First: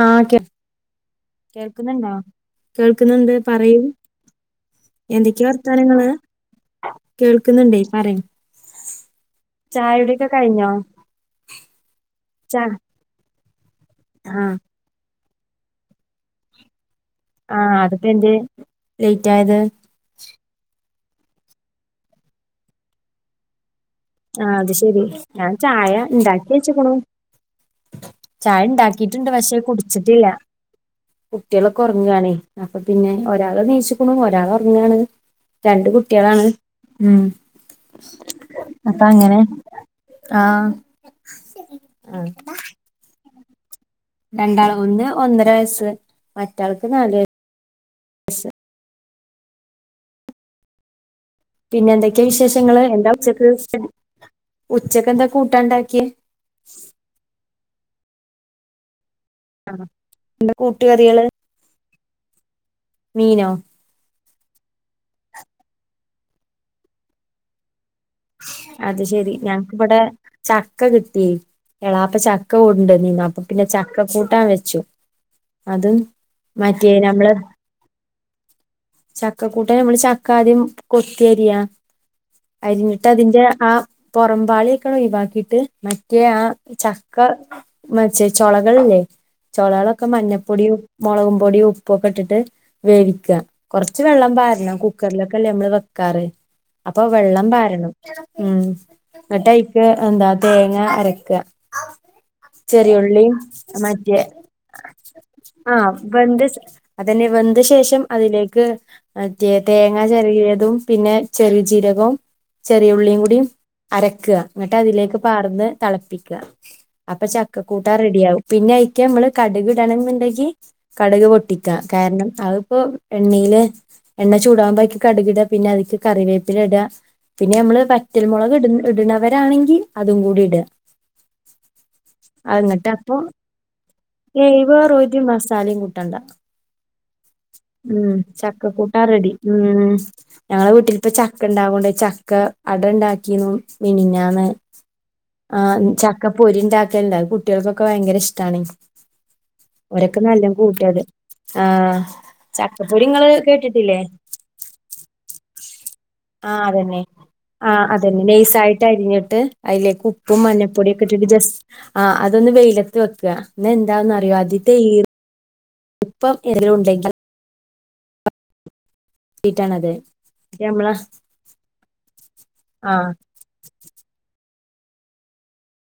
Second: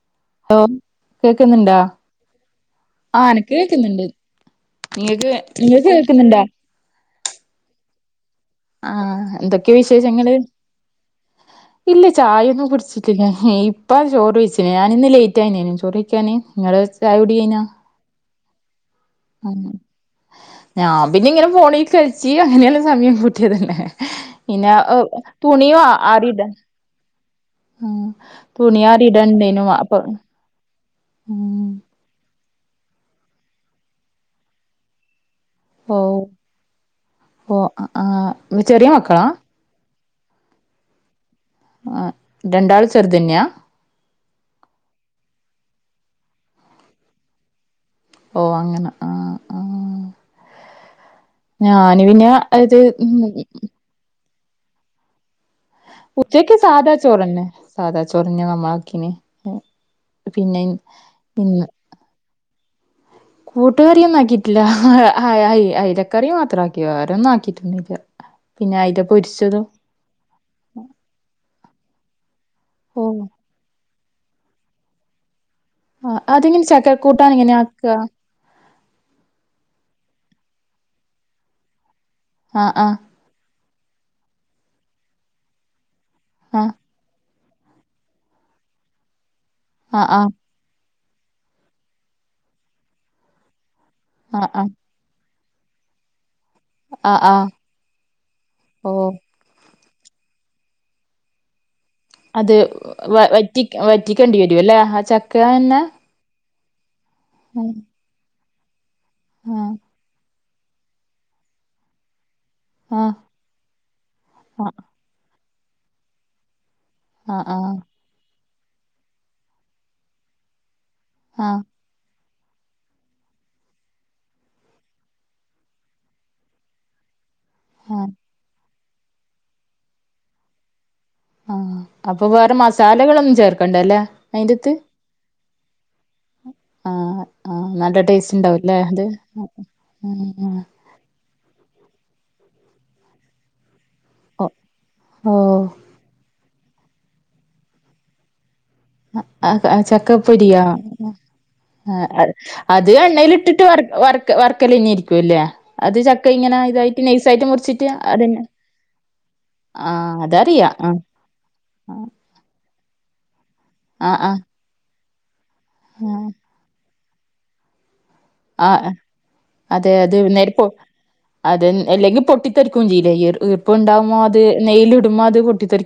ആ കെ കേക്കുന്നുണ്ടാ കേൾക്കുന്നുണ്ടോ ആ കേൾക്കുന്നുണ്ട് എനക്ക് പറയൂ കേക്കുന്നുണ്ട് നിങ്ങക്ക് എന്തൊക്കെ നിങ്ങൾക്ക് വർത്താനങ്ങള് കേക്കുന്നുണ്ടാ കേൾക്കുന്നുണ്ടേയ് പറയ് ആ എന്തൊക്കെ ചായുടിയൊക്കെ വിശേഷങ്ങള് കഴിഞ്ഞോ ഇല്ല ചായ ചാ ഒന്നും കുടിച്ചി പിന്ന ഈ ഇപ്പ ചോറ് ആഹ് വെച്ചിന് ഞാനിന്ന് ലേറ്റ് ആയ്ന് ചോറ് വയ്ക്കാന് നിങ്ങള് ചായ കുടി ആ അത് പ്പെ എന്തേ ലേറ്റ് ആയത് ഉം ഞാൻ പിന്നെ ഇങ്ങനെ ഫോണി കൾച്ച് അങ്ങനെഎല്ലാം സമയം പൂട്ടിയത് അല്ലെ ആ അത് ശെരി ഞാൻ ചായ ണ്ടാക്കി ആറിടാൻ വെച്ചേക്കുണു ആ ചായ തുണി ഇണ്ടാക്കിട്ടുണ്ട് പക്ഷെ ആറിടാനുണ്ടേനു അപ്പൊ കുടിച്ചിട്ടില്ല ഉം കുട്ടികളൊക്കെ ഉറ ങ്ങാണെയ് അപ്പൊ പിന്നെ ഒരാള് നീച്ക്കുണു ഒരാൾ ഉറങ്ങാണ് രണ്ട് ഓ കുട്ടികളാണ് ഉം ഓ ആ ചെറിയ അപ്പം മക്കളാ അങ്ങനെ ആ ആ രണ്ടാളും ചെറുതന്നെയാ രണ്ടാള് ഒന്ന് ഒന്നര വയസ്സ് മറ്റാൾക്ക് നാല് വയ ഓ അങ്ങനെ ആ ആ പിന്നെ ഞാന് എന്തക്കെ അത് വിശേഷങ്ങള് എന്താ ഉം ഉച്ചക്ക് ഉച്ചക്ക് എന്താ കൂട്ടാണ്ടാക്കിയെ ഉച്ചക്ക് സാദാ ചോറ്ന്നെ സാധാ ചോറ്ന്ന നമ്മളാക്കിന എന്താ പിന്നെ ഇൻ കൂട്ടുകറികള് ഇന്ന് മീനോ കൂട്ടുകറിയൊന്നും ആക്കിട്ടില്ല അയ് അയ് അയ്ലക്കറി മാത്രം ആക്കി വേറൊന്നും ആക്കിട്ടൊന്നുല്ല പിന്നെ അയില അത് ശെരി പൊരിച്ചതും ഞങ്ങക്കിവിടെ ചക്ക കിട്ടി എളാപ്പ ചക്ക ഓ കൊണ്ടന്നീന്നു അപ്പ പിന്നെ ചക്ക കൂട്ടാൻ വെച്ചു അതും ആ അതെങ്ങനെ മറ്റേ ചക്ക കൂട്ടാൻ നമ്മള് എങ്ങന ആക്കാ ചക്കക്കൂട്ടന് നമ്മള് ചക്ക ആദ്യം കൊത്തിയരിയാ ആ ആ അരിഞ്ഞിട്ട് അതിന്റെ ആ പോറമ്പാളിയൊക്കണ ഒഴിവാക്കിട്ട് മ ഒക്കെ ആ ചക്ക മറ്റേ ചൊളകളില്ലേ ആ ചൊളകളൊക്കെ ആ മഞ്ഞ പൊടിയും മൊളക് പൊടിയും ഉപ്പ് ഒക്കെ ഇട്ടിട്ട് വേവിക്കുക കുറച്ച് വെള്ളം ആ പാരണം കു കുക്കറിലൊക്കെ അല്ലെ നമ്മള് വെക്കാറ് അപ്പൊ ആ ആ ആ വെള്ളം പാരണം ഉം ഓ എന്നിട്ടൈക്ക് എന്താ തേങ്ങ അരക്ക അത് വ വറ്റി വറ്റിക്കേണ്ടി വരും അല്ലേ ആ ചക്കാന്നെ വെന്ത് സ് അതന്നെ വെന്ത് ശേഷം അതിലേക്ക് മറ്റേ ആ തേങ്ങ ചെരകിയതും പിന്നെ ചെറിയ ജീരകവും ചെറിയ ആ ഉള്ളിയും കൂടി അരക്കുക ആ എന്നിട്ട് അതിലേക്ക് പാർന്ന് തിളപ്പിക്കുക അപ്പൊ ആ ആ ചക്കക്കൂട്ട ആ റെഡിയാവും പിന്നെ അയ്ക്കമ്മള് കട്ക്ടണംന്ന്ണ്ടെങ്കി കട്ക് ആ പൊട്ടിക്കാ കാരണം അതിപ്പോ എണ്ണയില് എണ്ണ ചൂടാവുമ്പയ്ക്ക് കട് കിട പിന്നെ അതിക്ക് കറിവേപ്പില ടാ പിന്നെ അമ്മള് ആ വറ്റൽ മൊളക് ഇട് ഇട്ണവരാണെങ്കി അതും കൂടി ഇടാ ആഹ് അപ്പൊ വേറെ അങ്ങിട്ട് അപ്പൊ മസാലകളൊന്നും ചേർക്കണ്ടല്ലേ ഏഹ് അയിന്റെത്ത് [unintelligible] മസാലയും കൂട്ടണ്ട ആഹ് ആഹ് നല്ല ഉം ടേസ്റ്റ് ചക്ക ഉണ്ടാവുംല്ലേ അത് കൂട്ടാറെഡി ഉം ആഹ് ഞങ്ങളെ വീട്ടിൽ പ്പം ചക്കണ്ടാവോണ്ടേ ചക്ക അടണ്ടാക്കി ന്നും പിന്നെ ഞാന് ആ ഓഹ് ചക്കപ്പൊരി ഉണ്ടാക്കല്ല കുട്ടികൾക്കൊക്കെ ഭയങ്കര ഇഷ്ടാണ് ആഹ് ചക്ക ഓരൊക്കെ നല്ലോം ഉപ്പേരിയാ കൂട്ടും അത് ആഹ് അത് ചക്കപ്പൊരി ഇങ്ങള് എണ്ണയില്ട്ട്ട്ട് വർ കേട്ടിട്ടില്ലേ വർക്ക വർക്കലെന്നെര്ക്കൂല്ലേ. അത് ച ആഹ്, അതെന്നെ ആഹ് അതെന്നെ അതന്നെ നെയ്സായിട്ട് അരിഞ്ഞിട്ട് അയിലേക്ക് ആഹ് ഉപ്പും അതറിയാ ആഹ് മഞ്ഞപ്പൊടിയൊക്കെ ഇട്ടിട്ട് ജസ് ആഹ്, അതൊന്ന് വെയിലത്ത് വെക്കാ ആഹ് ന്നാന്താന്നറിയോ ആഹ് അതിത്തെ ഈർ ആഹ് ഉപ്പം [unintelligible] ഉണ്ടെങ്കിൽ ആഹ്, ട്ടാണത് അതെ അത് നേര്പ്പോ നമ്മള അത് അല്ലെങ്കി പൊട്ടിത്തെറിക്കും ആഹ് ചെയ്യും ഇർപ്പ് ഇണ്ടാവുമോ അത് നെയ്യിൽ ഇടുമ്പോ അത് പൊട്ടിത്തെറി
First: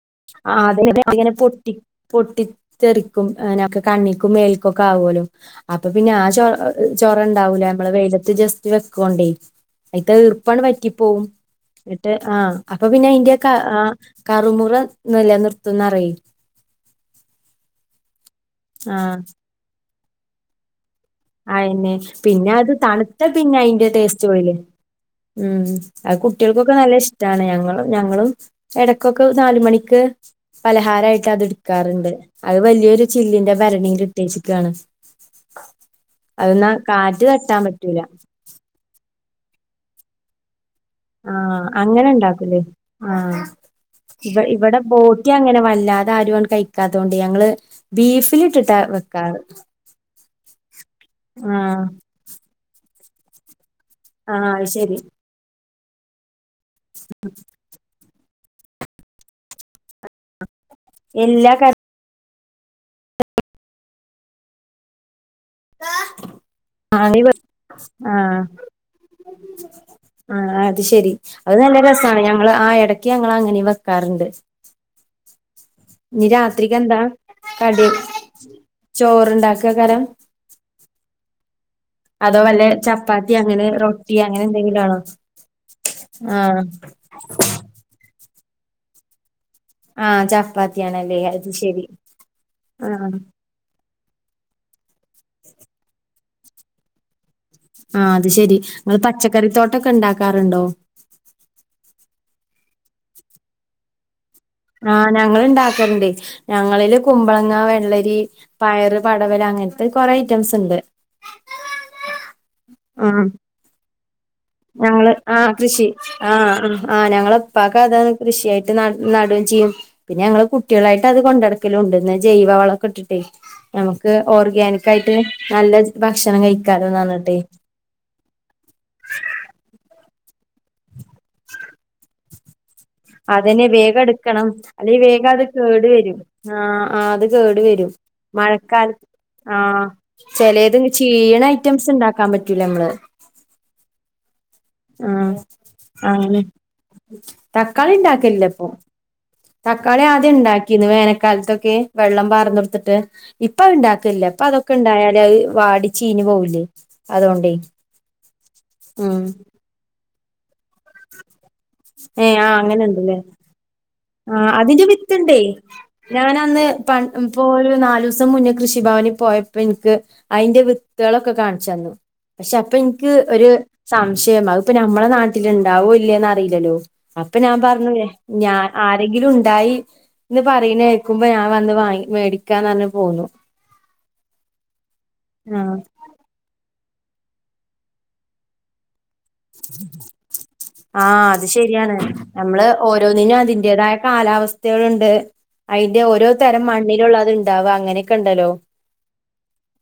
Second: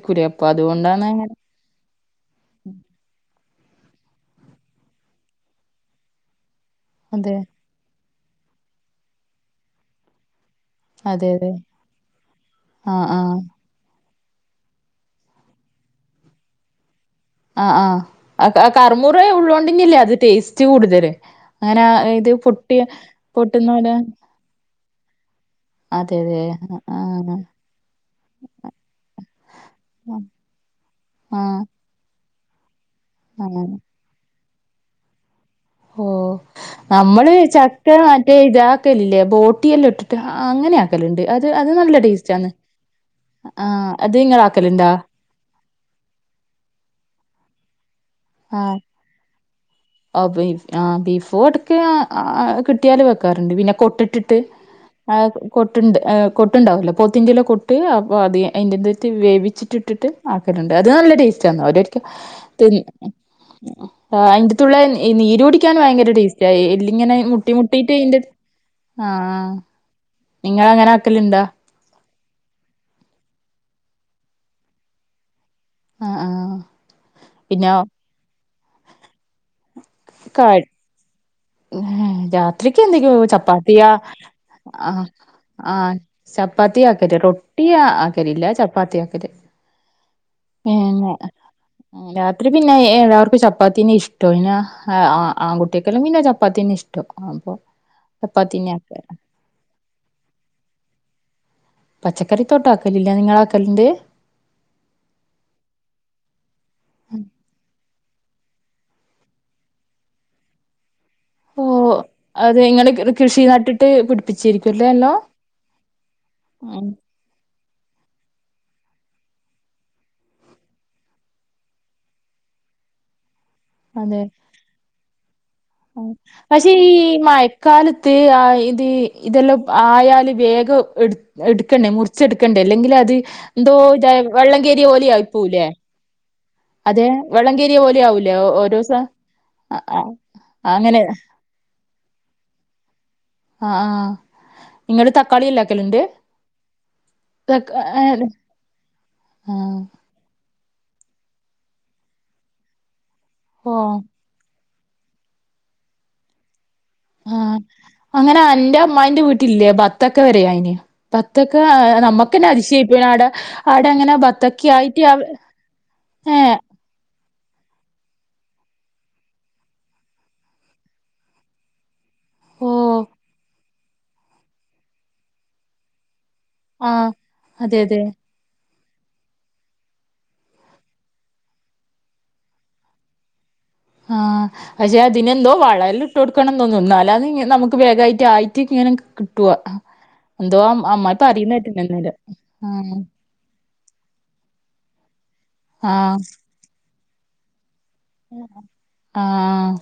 ആഹ് അതെ [unintelligible] അങ്ങനെ പൊട്ടി പൊട്ടിത്തെറിക്കും അനെ അഒക്കെ കണ്ണിക്കും മേൽക്കുംക്കെ ആവോലോ അപ്പൊ പിന്നെ ആ ശോ അതെ ചൊറുണ്ടാവൂല നമ്മള് വെയിലത്ത് ജസ്റ്റ് വെക്കോണ്ടേ തീർപ്പാണ് പ റ്റിപോവും, അതെ അതെ ന്നട്ട് ആഹ് അപ്പൊ പിന്നെ ആഹ് അയിന്റെ ആഹ് കാ ആ കറുമുറ ന്നുല്യ, നിർത്തുംന്ന് അറിയി ആഹ്, ആഹ് ആ ക ആ ആഹ് കർമുറേ ഉള്ളോണ്ടിന്ന്യല്ലേ അത് ടേസ്റ്റ് കൂട്തല്. അയിനെ പിന്നെ അത് തണുത്താ പിന്നെ പൊട്ടുന്ന അയിന്റെ പോലെ ടേസ്റ്റ് പോയില്ലേ ഉം, അതെ അയ് അതെ കുട്ട്യൾക്കൊക്കെ നല്ല ആഹ് ഇഷ്ടാണ് ഞങ്ങളും ഞങ്ങളും എടക്കൊക്കെ നാലുമണിക്ക് പലഹാരായിട്ട് ആഹ് അത്ട്ക്കാറ്ണ്ട്. അത് വലിയൊരു ചില്ലിന്റെ അങ്ങനെ ഭരണീല് ട്ടേച്ച്ക്കാണ്. ഓഹ് കാറ്റ് നമ്മള് തട്ടാൻ ചക്ക പറ്റൂല മറ്റേത ഒക്കല്ലേ ബോട്ടിെല്ലാം ഇട്ടിട്ട് അങ്ങനെയാ ആക്കല്ണ്ട് അത് ആഹ് അത് നല്ല അങ്ങനെ ടേസ്റ്റാന്ന്. ഇണ്ടാക്കൂലേ ആഹ് അത് ഇങ്ങളാക്കല്ണ്ടാ. ട്ട്യാങ്ങനെ വല്ലാതെ ആരുആണ്ട് കഴിക്കാത്തോണ്ട് ഞങ്ങള് ബീഫിലിട്ടിട്ടാ വെക്കാറ്. ആഹ് ബീഫോ എട്ക്കെ ആഹ് കിട്ടിയാല് വെക്കാറുണ്ട് പിന്നെ കൊട്ടിട്ടിട്ട് ആഹ് അത് ശരി കൊട്ടണ്ട് കൊട്ടുണ്ടാവല്ലോ പോത്തിൻ്റെ കൊ ട്ട് അപ്പോ. അതി അയ്ൻ്റെ ത്റ്റ് വേവിച്ചിട്ട് ട്ട്ട്ട് ആക്കല്ണ്ട്. അതൂ നല്ല എല്ലാ ടേസ്റ്റാന്ന്. കര ഓരോര് അന്റെത്തുള്ള നീരു യ്ക്കാൻ ഭയങ്കര ടേസ്റ്റാ ഈ എല്ലിങ്ങനെ മുട്ടി മുട്ടീട്ട് ഈൻ്റെ ആഹ് ആഹ് ആഹ് നിങ്ങളങ്ങനാക്കല്ണ്ടാ? [unintelligible] ഞങ്ങൾ ആ എടയ്ക്ക് ഞങ്ങളങ്ങനിം വെക്കാറ്ണ്ട്. ആ ആ ഇ രാത്രിക്ക് എന്താ പിന്നെ കടി ചോറ്ണ്ടാക്ക കാരം കാ ഏഹ്, അതോ വല്ല രാത്രിയ്ക്ക് എന്തെങ്കി ഉം ചപ്പാത്തി അങ്ങനെ ചപ്പാത്തിയാ റൊട്ടി അങ്ങനെ എന്തെങ്കിലും ആണോ ആഹ്. ആഹ് ആഹ് ചപ്പാത്തി ആക്കില്ല റൊട്ടിയാ ആക്കല് ഇല്ല ചപ്പാത്തിയാക്കല് ആഹ് പിന്നെ, ചപ്പാത്തിയാണല്ലേ അത് ശരി ആഹ് രാത്രി പിന്നെ ആഹ് ഏഴാല്ലാവർക്ക് ചപ്പാത്തിന്നെ ഇഷ് ഇഷ്ടൊ പിന്നാ ആഹ് ആ ആൺകുട്ട്യേക്കെല്ലാം പിന്നെ ചപ്പാത്തിന്നെ ഇഷ്ടം. അപ്പൊ ആ അത് ശരി ചപ്പാത്തിന്നെ നിങ്ങള് ആക്കല് പച്ചക്കറിത്തോട്ടൊക്കെ ഉണ്ടാക്കാറുണ്ടോ പച്ചക്കറി തോട്ടം ആക്കലില്ല, നിങ്ങളാക്കല്ണ്ട്. ആഹ് ഞങ്ങള്ണ്ടാക്കല്ണ്ട് ഞങ്ങളില് കുമ്പളങ്ങ വെള്ളരി പയറ് പടവലം അങ്ങനത്തെ കുറെ ഐറ്റംസ് ഉണ്ട് ഓഹ്, അത് ഇങ്ങള് കൃ ആഹ് കൃഷി നട്ടിട്ട് പിടിപ്പിച്ചിരിയ്ക്കും. ഞങ്ങള് ആ കൃഷി ആ ആ ഞങ്ങള് പ്പാക്ക് അതാണ് കൃഷിയായിട്ട് ന നടുകയും ചെയ്യും പിന്നെ ഞങ്ങള് കുട്ടികളായിട്ട് അത് കൊണ്ട് നടക്കലും ഉണ്ട് ന്ന ജൈവ വളൊക്കെ ഇട്ടിട്ടേയ് നമുക്ക് അതെ ഓർഗാനിക്കായിട്ട് നല്ല ഭക്ഷണം കഴിക്കാല്ലോന്ന് പറഞ്ഞിട്ടേയ് ഇകാലത്ത് ആ ഇത് ഇതെല്ലാം ആയാല് വേഗം എടുത്ത് എടുക്കണ്ടേ മുറിച്ചെടുക്കണ്ടേ അല്ലെങ്കിൽ അ അതന്നെ വേഗം എടുക്കണം അല്ലെങ്കിൽ വേഗം അത് ആയിപ്പോവൂലേ കേടുവരും. ആഹ് അതെ ആഹ് അത് വെള്ളം കേറിയ കേടുവരും പോലെ ആവൂലേ ഓ- ഓരോ സ മഴക്കാലത്ത് ആ ആഹ് ആ ചെലേത് അങ്ങനെ ചീയണ ഐറ്റംസ് ഉണ്ടാക്കാൻ പറ്റൂല നമ്മള് ആഹ് ആഹ് നിങ്ങൾ ആ തക്കാളി ഇല്ലാക്കൽണ്ട് അങ്ങനെ തക്ക് തക്കാളി ഉണ്ടാക്കലില്ല ഇപ്പൊ തക്കാളി ആദ്യം ഉണ്ടാക്കിന്ന് വേനൽക്കാലത്തൊക്കെ വെള്ളം പാർന്ന് കൊടുത്തിട്ട് ഇപ്പ ഓ ആത് ഇണ്ടാക്കലില്ല ഇപ്പൊ അതൊക്കെ ഇണ്ടായാല് അത് വാടിച്ചീഞ്ഞ് പോവൂലേ ആഹ് അങ്ങനെ അന്റെ അമ്മായിന്റെ വീട്ടിലില്ലേ ബത്തക്ക വരെയായിന് ബത്തക്ക ഏഹ് നമ്മുക്ക്ന്നെ ആഹ് അങ്ങനെ അതിശയായിപോയിന് ഇണ്ട്ല്ലേ ആടെ ആടെ ങ്ങനെ ആഹ് അതിന്റെ വിത്ത്ണ്ടേയ് ഞാൻ ഏ അന്ന് പണ്ട് ഇപ്പോൾ ഒരു നാല് ദിവസം മുന്നേ കൃഷിഭവനിൽ പോയപ്പോ ഇന്ക്ക് അയിന്റെ വിത്ത്ളൊക്കെ കാണിച്ചുതന്നു പക്ഷെ അപ്പൊ ഓ ഇന്ക്ക് ഒരു സംശയം അത് പ്പൊ നമ്മളെ നാട്ടിൽ ഉണ്ടാവോ ഇല്ലേന്നാണ് അല്ലല്ലോ ആഹ് അപ്പൊ ഞാൻ അതെ പറഞ്ഞു അതെ ഞാൻ ആരെങ്കിലും ഉണ്ടായി എന്ന് പറയുന്ന കേക്കുമ്പോ ഞാൻ വന്ന് വാങ്ങി മേടിക്കാന്ന് പറഞ്ഞു പോന്നു ആഹ് പക്ഷെ അതിനെന്തോ ആഹ് വളല് ഇ കൊടുക്കണം തോന്നുന്നു [unintelligible] നമുക്ക് വേഗായിട്ട് ആയിട്ട് ഇങ്ങനെ കിട്ടുവ എന്തോ അം അമ്മായി ആഹ് അത് പറയുന്ന കേട്ടിന് ശരിയാണ് ഇന്നലെ നമ്മള് ആഹ് ഓരോന്നിനും അതിന്റതായ കാലാവസ്ഥകളുണ്ട് അയിന്റെ ആഹ് ഓരോ തരം മണ്ണിലുള്ളത് ഉണ്ടാവ അങ്ങനെ ആഹ്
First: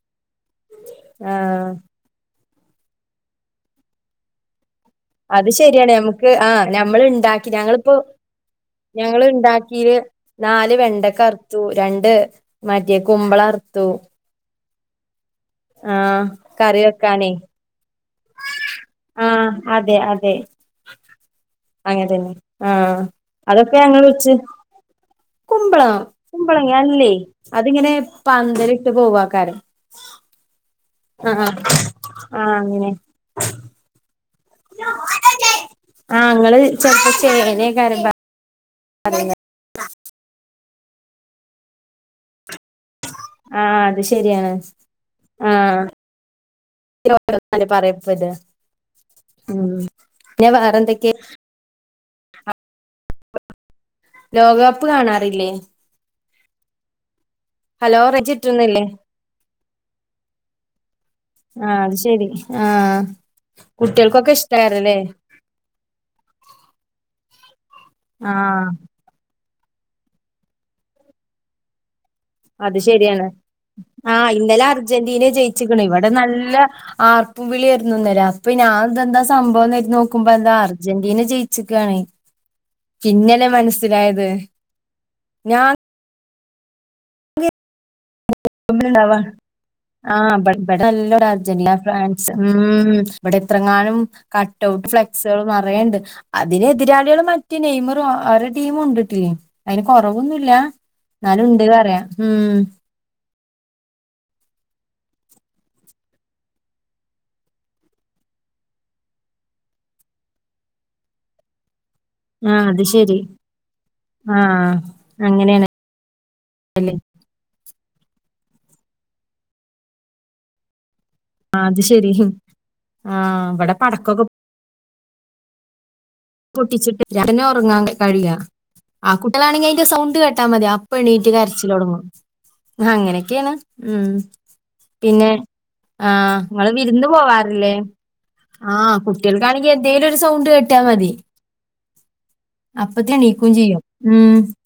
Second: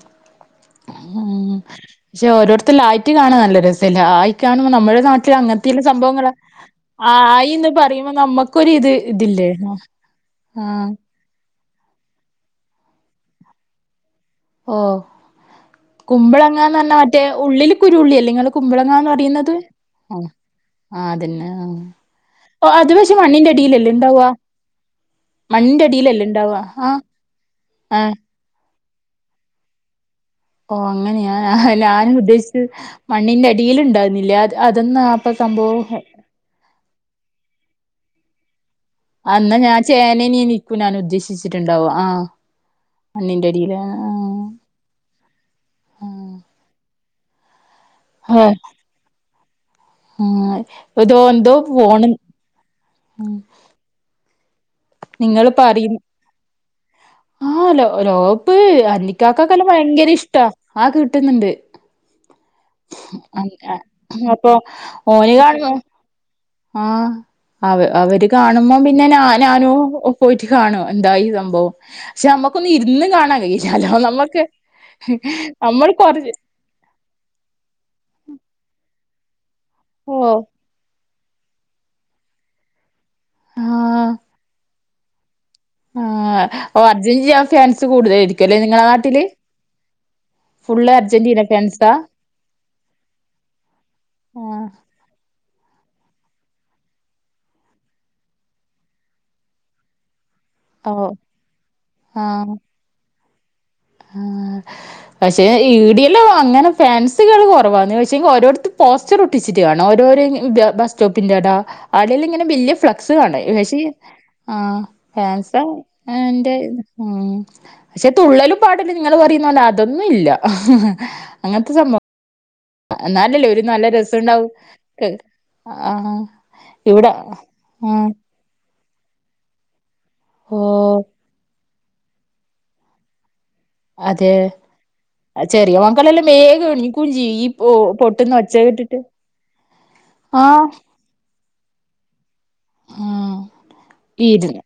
ഉം ആഹ് പക്ഷെ ഓരോരുത്തർ ആയിട്ട് കാണാൻ നല്ല രസല്ലേ ആയികാണുമ്പോ നമ്മുടെ നാട്ടിൽ അത് അങ്ങനത്തെയുള്ള ശരിയാണ് നമുക്ക് സംഭവങ്ങള് ആ ഞമ്മള് ഉണ്ടാക്കി ആയിന്ന് ഞങ്ങളിപ്പോ പറയുമ്പോ നമ്മക്കൊരു ഇത് ഞങ്ങള് ഇതില്ലേ ഉണ്ടാക്കിയില് നാല് ആഹ് വെണ്ടക്ക അറുത്തു രണ്ട് മറ്റേ കുമ്പള അറ്ത്തു ഓ കുമ്പളങ്ങാന്ന് കറി പറഞ്ഞാ മറ്റേ വെക്കാനേ ഉള്ളില് കുരു ഉള്ളെ ല്ലേ ങ്ങൾ കുമ്പിളങ്ങാന്ന് ആ പറയുന്നത് അതെ ആഹ് അതെ അതന്നെ അങ്ങനെ തന്നെ ആ അത് പക്ഷെ മണ്ണിന്റെ അതൊക്കെ അടീലല്ലേ ഞങ്ങള് ഇണ്ടാവാ വെച്ച് കുമ്പളം മണ്ണിന്റെടിയിലല്ലേ ഉണ്ടാവ കുമ്പളങ്ങ ആഹ് അല്ലേ അതിങ്ങനെ ആഹ് പന്തലിട്ട് പോവാകാരം ഓ അങ്ങനെയാ ഞാൻ ആ ഉദ്ദേശിച്ചത് അങ്ങനെ മണ്ണിന്റെ അടിയിൽ ഉണ്ടാകുന്നില്ലേ അത് അതെന്നാ അപ്പൊ സംഭവം ആഹ് ഇങ്ങൾ ചെലപ്പോ ചേനേക്കാരം പറ് എന്നാ ഞാൻ ചേനനെന്നേക്കും ഞാൻ ഉദ്ദേശിച്ചിട്ടുണ്ടാവ ആഹ് മണ്ണിന്റെ ആ അടിയില് അത് ശരിയാണ് ആഹ് ആഹ് പറയും ആഹ് ഉം പിന്നെ ആഹ് വേറെന്തൊക്കെയ എന്തോ പോണ് ഉം ലോകകപ്പ് കാണാറില്ലേ? പറയും ആഹ് ലോ ഹലോ ലോക റേഞ്ച് കപ്പ് കിട്ടുന്നില്ലേ? എന്റിക്കാക്കെല്ലാം ഭയങ്കര ഇഷ്ട ആൾക്ക് കിട്ടുന്നുണ്ട് ആഹ് അത് ശരി ആഹ് അ കുട്ടികൾക്കൊക്കെ അപ്പൊ ഇഷ്ടായിരുന്നല്ലേ? ഓൽ കാണുന്നു ആഹ് അവ അവര് ആഹ് കാണുമ്പോ പി പിന്നെ ഞാനു പോയിട്ട് കാണും എന്തായി സംഭവം പക്ഷെ നമ്മുക്കൊന്നും അത് ഇരുന്ന് ശെരിയാണ്. കാണാൻ കഴിയില്ല അല്ല ആഹ് നമ്മുക്ക് നമ്മൾ കൊറച്ച് ഇല്ല ആർപ്പും വിളിയിരുന്നുന്നലെ അപ്പൊ ഞാൻ എന്താ സംഭവം ഓ നോക്കുമ്പോ എന്താ അർജന്റീന ജയിച്ച ച് ക്കാണ് പിന്നല്ലേ മനസ്സിലായത് ഞാൻ ആഓ അർജന്റീന ഫാൻസ് കൂടുതലായിരിക്കുംല്ലേ നിങ്ങളെ നാട്ടില് ആ ഇബടെ ഫുള്ള് നല്ല അർജന്റീന ഫാൻസാ ഫ്രാൻസ് ഉം ഇവിടെ എത്രങ്ങാനും ആഹ് കട്ട്ഔട്ട് ഫ്ലെക്സാള് നറേണ്ട് അതിന് എതിരാളികള് മറ്റെ നെയ്മറും അവരെ ടീമുണ്ട് ട്ട്ന് അയ്ന് കൊറവൊന്നുല്ല ഓ ന്നാലുണ്ട് പറയാ ആഹ് ഉം പക്ഷെ ഇടെല്ലാം അങ്ങനെ ഫാൻസുകള് കൊറവാന്ന് പക്ഷെങ്കി ഓരോട്ത്ത് പോസ് ച്ചറൊച്ചിട്ട് കാണാ ഓരോരെ ബസ് സ്റ്റോപ്പിന്റടാ ആടെല്ലങ്ങനെ ആ വല്യ അത് ഫ്ലക്സ് ശരി കാണ പക്ഷേ ആ ഫാൻസ അങ്ങനെയാണ് ന്റെ ഉം ക്ഷെ തുള്ളലും പാടലും ങ്ങള് പറയുന്നോലെ അതൊന്നും ല്ല അത് ശെരി ഹ് ന്നാലല്ലേ ഒരു നല്ല രസണ്ടാവു ക് ആ പൊട്ടിച്ചിട്ട് ല്ല ങ്ങനെ ഒറങ്ങാൻ കഴിയാ ആ കുട്ട്യാണാങ്കി അയ്ന്റെ സൗണ്ട് കേട്ടാ മതി അ ഓഹ് പ്പണീറ്റ് കരച്ചിലൊടങ്ങും അങ്ങനൊക്കേണ് അതെ ചെറിയ ആ മക്കളെല്ലാം വേഗം നിങ്ങള് എണീക്കു വിരുന്ന് ചെയ്യും ഈ പൊട്ട്ന്നൊച്ച കേട്ട്ട്ട് ട്ട്യാൾക്കാണെങ്കി എന്തേലൊരു സൗണ്ട് കെട്ട്യാ മതി അപ്പത്തെണീക്കും ചെയ്യും ഉം ഇര്ന്ന്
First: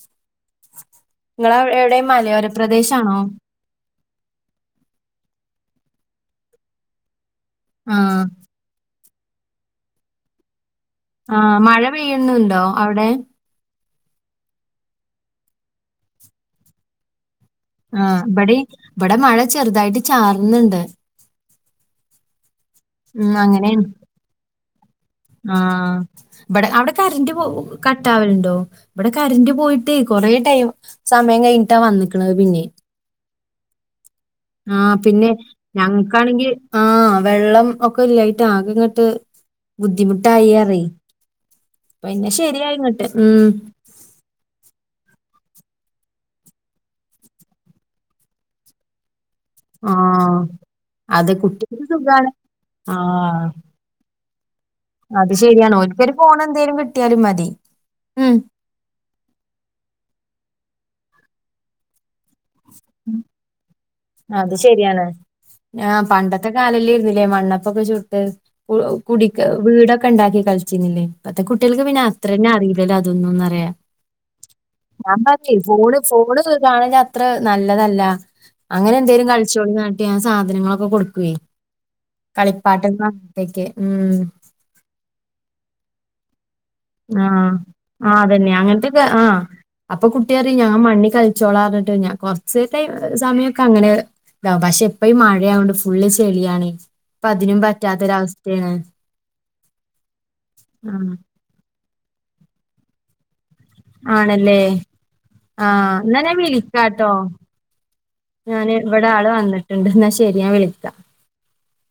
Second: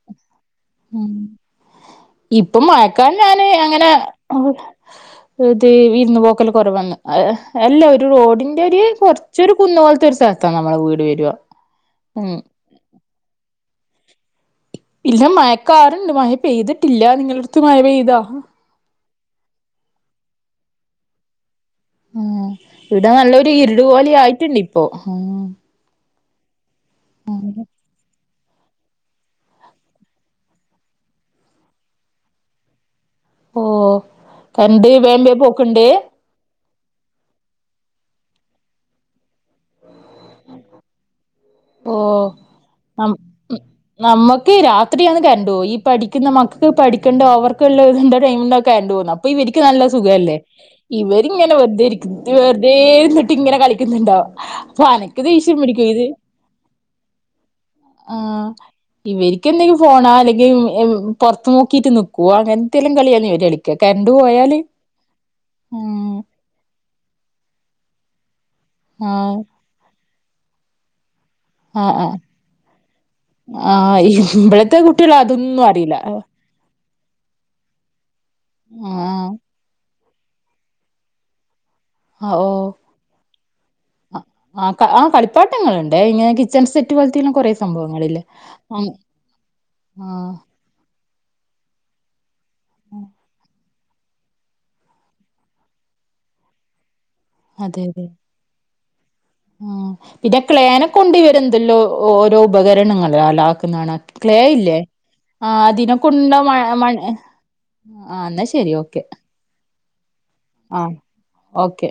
നിങ്ങളെ എവിടെ മലയോര ഇപ്പം പ്രദേശാണോ മയക്കാലം ഞാന് അങ്ങനെ ഇത് ഇരുന്ന് പോക്കല് കുറവന്ന് അല്ല ആ ഒരു റോഡിങ് രു കൊർച്ചൊരു കുന്ന് പോലത്തൊരു സ്ഥലത്താ നമ്മടെ വീട് വ- ആ മഴ പെയ്യ്ന്നുണ്ടോ അവടെ ഇല്ല മയക്കാർണ്ട് മഴ പെയ്ത്ട്ട്ല്ല നിങ്ങള- ആ ഇവടിം ഇവടെ മഴ ചെറുതായിട്ട് ചാർന്ന്ണ്ട് ഉം ഇടെ ഉം നല്ലൊരു ഇരുട്പോലായിട്ട്ണ്ട് പ്പോ ആ ഇവടെ അവടെ കറന്റ് കട്ടാവൽണ്ടോ ഇവടെ കറന്റ് പോയിട്ടേ കൊറേ ടൈം സമയം കഴിഞ്ഞിട്ടാ വന്ന്ക്ക്ണത് പിന്നെ ഓ ആ കറണ്ട് വേം പിന്നെ വേം പോക്ക്ണ്ട് ഞങ്ങക്കാണെങ്കി ആ വെള്ളം ഒക്കെ ഇല്ലായിട്ട് ആകെങ്ങട്ട് ബുദ്ധിമുട്ടായി അറി ഓ പിന്നെ ശെരിയായിങ്ങട്ട് നം ഉം നമ്മക്ക് രാത്രിയന്ന് കറന്റോവ ഈ പഠിക്കുന്ന മക്കക്ക് പഠിക്കണ്ട ഓവർക്കള്ള തിന്റെ ടൈമിന്ന കറന്റോക്ന്നെ പ്പൊ ഇവര്ക്ക് നല്ല സുഖല്ലേ ആഹ് അത് ഇവരിങ്ങനെ കുട്ടികൾക്ക് വെറുതെ സുഖാണ്. വെറുതെര്ന്ന്ട്ട് ആഹ് ങ്ങനെ കളീ - ക്ക്ന്ന്ണ്ടാവും അത് ശെരിയാണ് ഓല്ക്കൊഒരു ഫോണെന്തെലും കിട്ടിയാലും മതി ആ ഉം ഇവര്ക്കെ ന്തെങ്കിലും ഫോണോ അല്ലെങ്കി പൊർത്ത് നോക്കിട്ട് നി കുവാ അങ്ങെൻത്തെല്ലം കളിയാന്ന് ഇവര് കളിക്ക കര്ണ്ട് പോയാല് ത്തെ കാലല്ലേര്ന്നില്ലേ മണ്ണപ്പൊക്കെ ചുട്ട് കു കുടി ആഹ് വീടൊക്കെ ണ്ടാക്കി കളിച്ചിരുന്നില്ലേ ഇപ്പത്തെ കുട്ട്യാൾക്ക് ആഹ് പിന്നെ ആഹ് അത്രെന്നെ അറിയില്ലല്ലോ അതൊന്നുംന്നറിയ ആഹ് ഇവിടത്തെ കുട്ടികൾ ഞാൻ പർഞ്ഞേ അതൊന്നും അറിയില്ല ഫോണ് ഫോണ് കാണലാ ത്ര നല്ലതല്ല അങ്ങനെന്തെലും ആഹ് കളിച്ചോളിന്ന് ർഞ്ട്ട് ഞാൻ സാധനങ്ങളൊക്കെ കൊടുക്കേ ഓഹ് കളിപ്പാട്ട [unintelligible] ഉം ആ ആ കളിപ്പാട്ടങ്ങൾണ്ട് ഇങ്ങനെ കിച്ചൺ സെറ്റ് ആ പോലത്തെല്ലാം കൊറേ ആ സംഭവങ്ങളില്ലേ അതെന്നെ ആഹ് അങ്ങൻത്തൊക്കെ ആ അപ്പൊ ആഹ് കുട്ടിറി ഞാൻ മണ്ണ് കളിച്ചോളാ പർഞ്ട്ട് കൊർച്ച് ടൈം സമയ ക്കങ്ങനെ ഇതാവും പക്ഷെ ഇപ്പീ മഴയായോണ്ട് ഫുള്ള് ചെളിയാണ് ഇപ്പതിനും പറ്റാത്തൊരവസ്ഥ ഏണ് ആ പിന്നെ ആഹ് ക്ലേനക്കൊണ്ടിവരെന്തല്ലോ ഓരോ ഉപകരണങ്ങ [unintelligible] ആണല്ലേ ക്ലേല്ലേ ആ ആഹ് അതിനെക്കൊൺ എന്നാ ഞാൻ മൺ മ ഞാൻ ശരി ഓക്കെ ഇവടാള് വന്ന്ട്ട്ണ്ട് ന്നാ ശെരി ഞാൻ വിളിക്കാ ആഹ് ഓക്കെ